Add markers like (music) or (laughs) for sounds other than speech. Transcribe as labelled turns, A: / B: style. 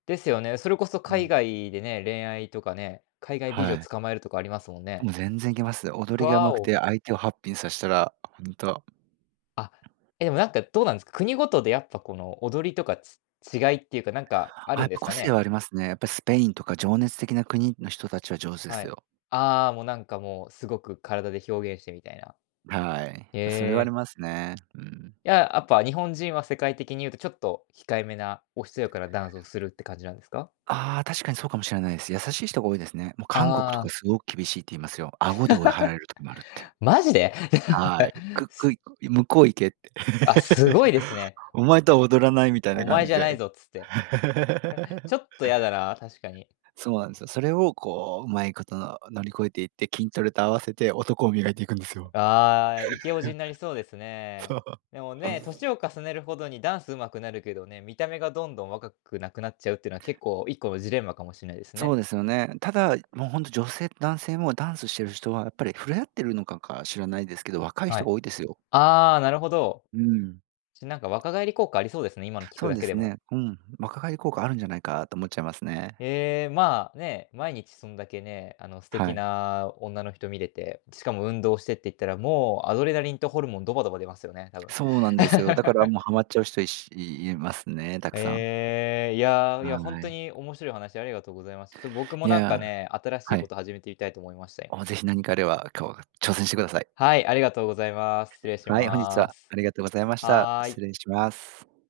A: ですよね。それこそ
B: う
A: 海
B: ん。
A: 外でね、恋愛とかね、海外美
B: は
A: 女
B: い。
A: 捕まえるとかありますもんね。
B: もう全然いけますよ。
A: ふ
B: 踊りが
A: ぁ
B: 上手く
A: お。
B: て、相手をハッピーにさしたら、ホント。
A: あ、えでもなんか、どうなんですか？国ごとでやっぱこの、踊りとか、ち違いっていうかなんか、あ
B: あ、
A: る
B: やっ
A: んで
B: ぱ
A: す
B: 個
A: か
B: 性
A: ね？
B: はありますね。やっぱスペインとか情熱的な国の人たちは上手で
A: は
B: す
A: い。
B: よ。
A: ああ、もうなんかもうすごく、身体で表現してみたいな。
B: はい。
A: へ
B: それはあり
A: え。
B: ますね、うん。
A: いや、やっぱ日本人は世界的に言うとちょっと、控えめな、おしとやかなダンスをするって感じなんですか？
B: ああ、確かにそうかもしれないです。優しい人が多いですね。もう韓国
A: あ
B: とか
A: あ。
B: すごく厳しいって言いますよ。顎で追い払られる時もあるって。
A: (laughs) マジで？(laughs)
B: はい。く
A: す
B: くい、向こう行けって。
A: あ、すごい
B: (laughs)
A: ですね。
B: お前とは踊らないみたいな
A: お
B: 感
A: 前
B: じ
A: じゃない
B: で。
A: ぞっつって。ち
B: (laughs)
A: ょっとやだなあ、確かに。
B: そうなんですよ。それをこう、うまいこと、乗り越えていって、筋トレと合わせて男を磨いていくんですよ。
A: ああ、イケおじに
B: (laughs)
A: なりそうです
B: そ
A: ね。
B: う。
A: でもねえ、年を重ねるほどにダンス上手くなるけどね、見た目がどんどん若くなくなっちゃうっていうのは結構、1個のジレンマかもしないです
B: そ
A: ね。
B: うですよね。ただ、もうほんと女性と男性もダンスしてる人はやっぱり触れ合ってるのかか、知らないですけど、若い
A: は
B: 人
A: い。
B: が多いですよ。
A: ああ、なるほど。
B: うん。
A: ちなんか若返り効果ありそうですね、今の聞く
B: そう
A: だ
B: で
A: けで
B: す
A: も。
B: ね。うん。若返り効果あるんじゃないかと思っちゃいますね。
A: ええ、まあ、ねえ、毎日そんだけね、あの素
B: は
A: 敵
B: い。
A: な女の人見れて、しかも運動してって言ったら、もう、アドレナリンとホルモンドバドバ出ますよね、多分。
B: そうなんですよ。だから
A: (laughs)
B: もうはまっちゃう人、いしいいますね、たくさん。
A: ええ。いやあ、いや、ホン
B: は
A: ト
B: い。
A: に面白いお話ありがとうございます。ちょっと僕も
B: い
A: なん
B: や
A: か
B: あ、
A: ね、新し
B: は
A: いこ
B: い。
A: と始めていたいと思いました、や
B: おお、ぜひ何かあれば、こう、が挑戦してください。
A: はい。ありがとうございます。失礼し
B: はい。本日
A: ま
B: は
A: す。
B: ありがとうございました。
A: はい。
B: 失礼します。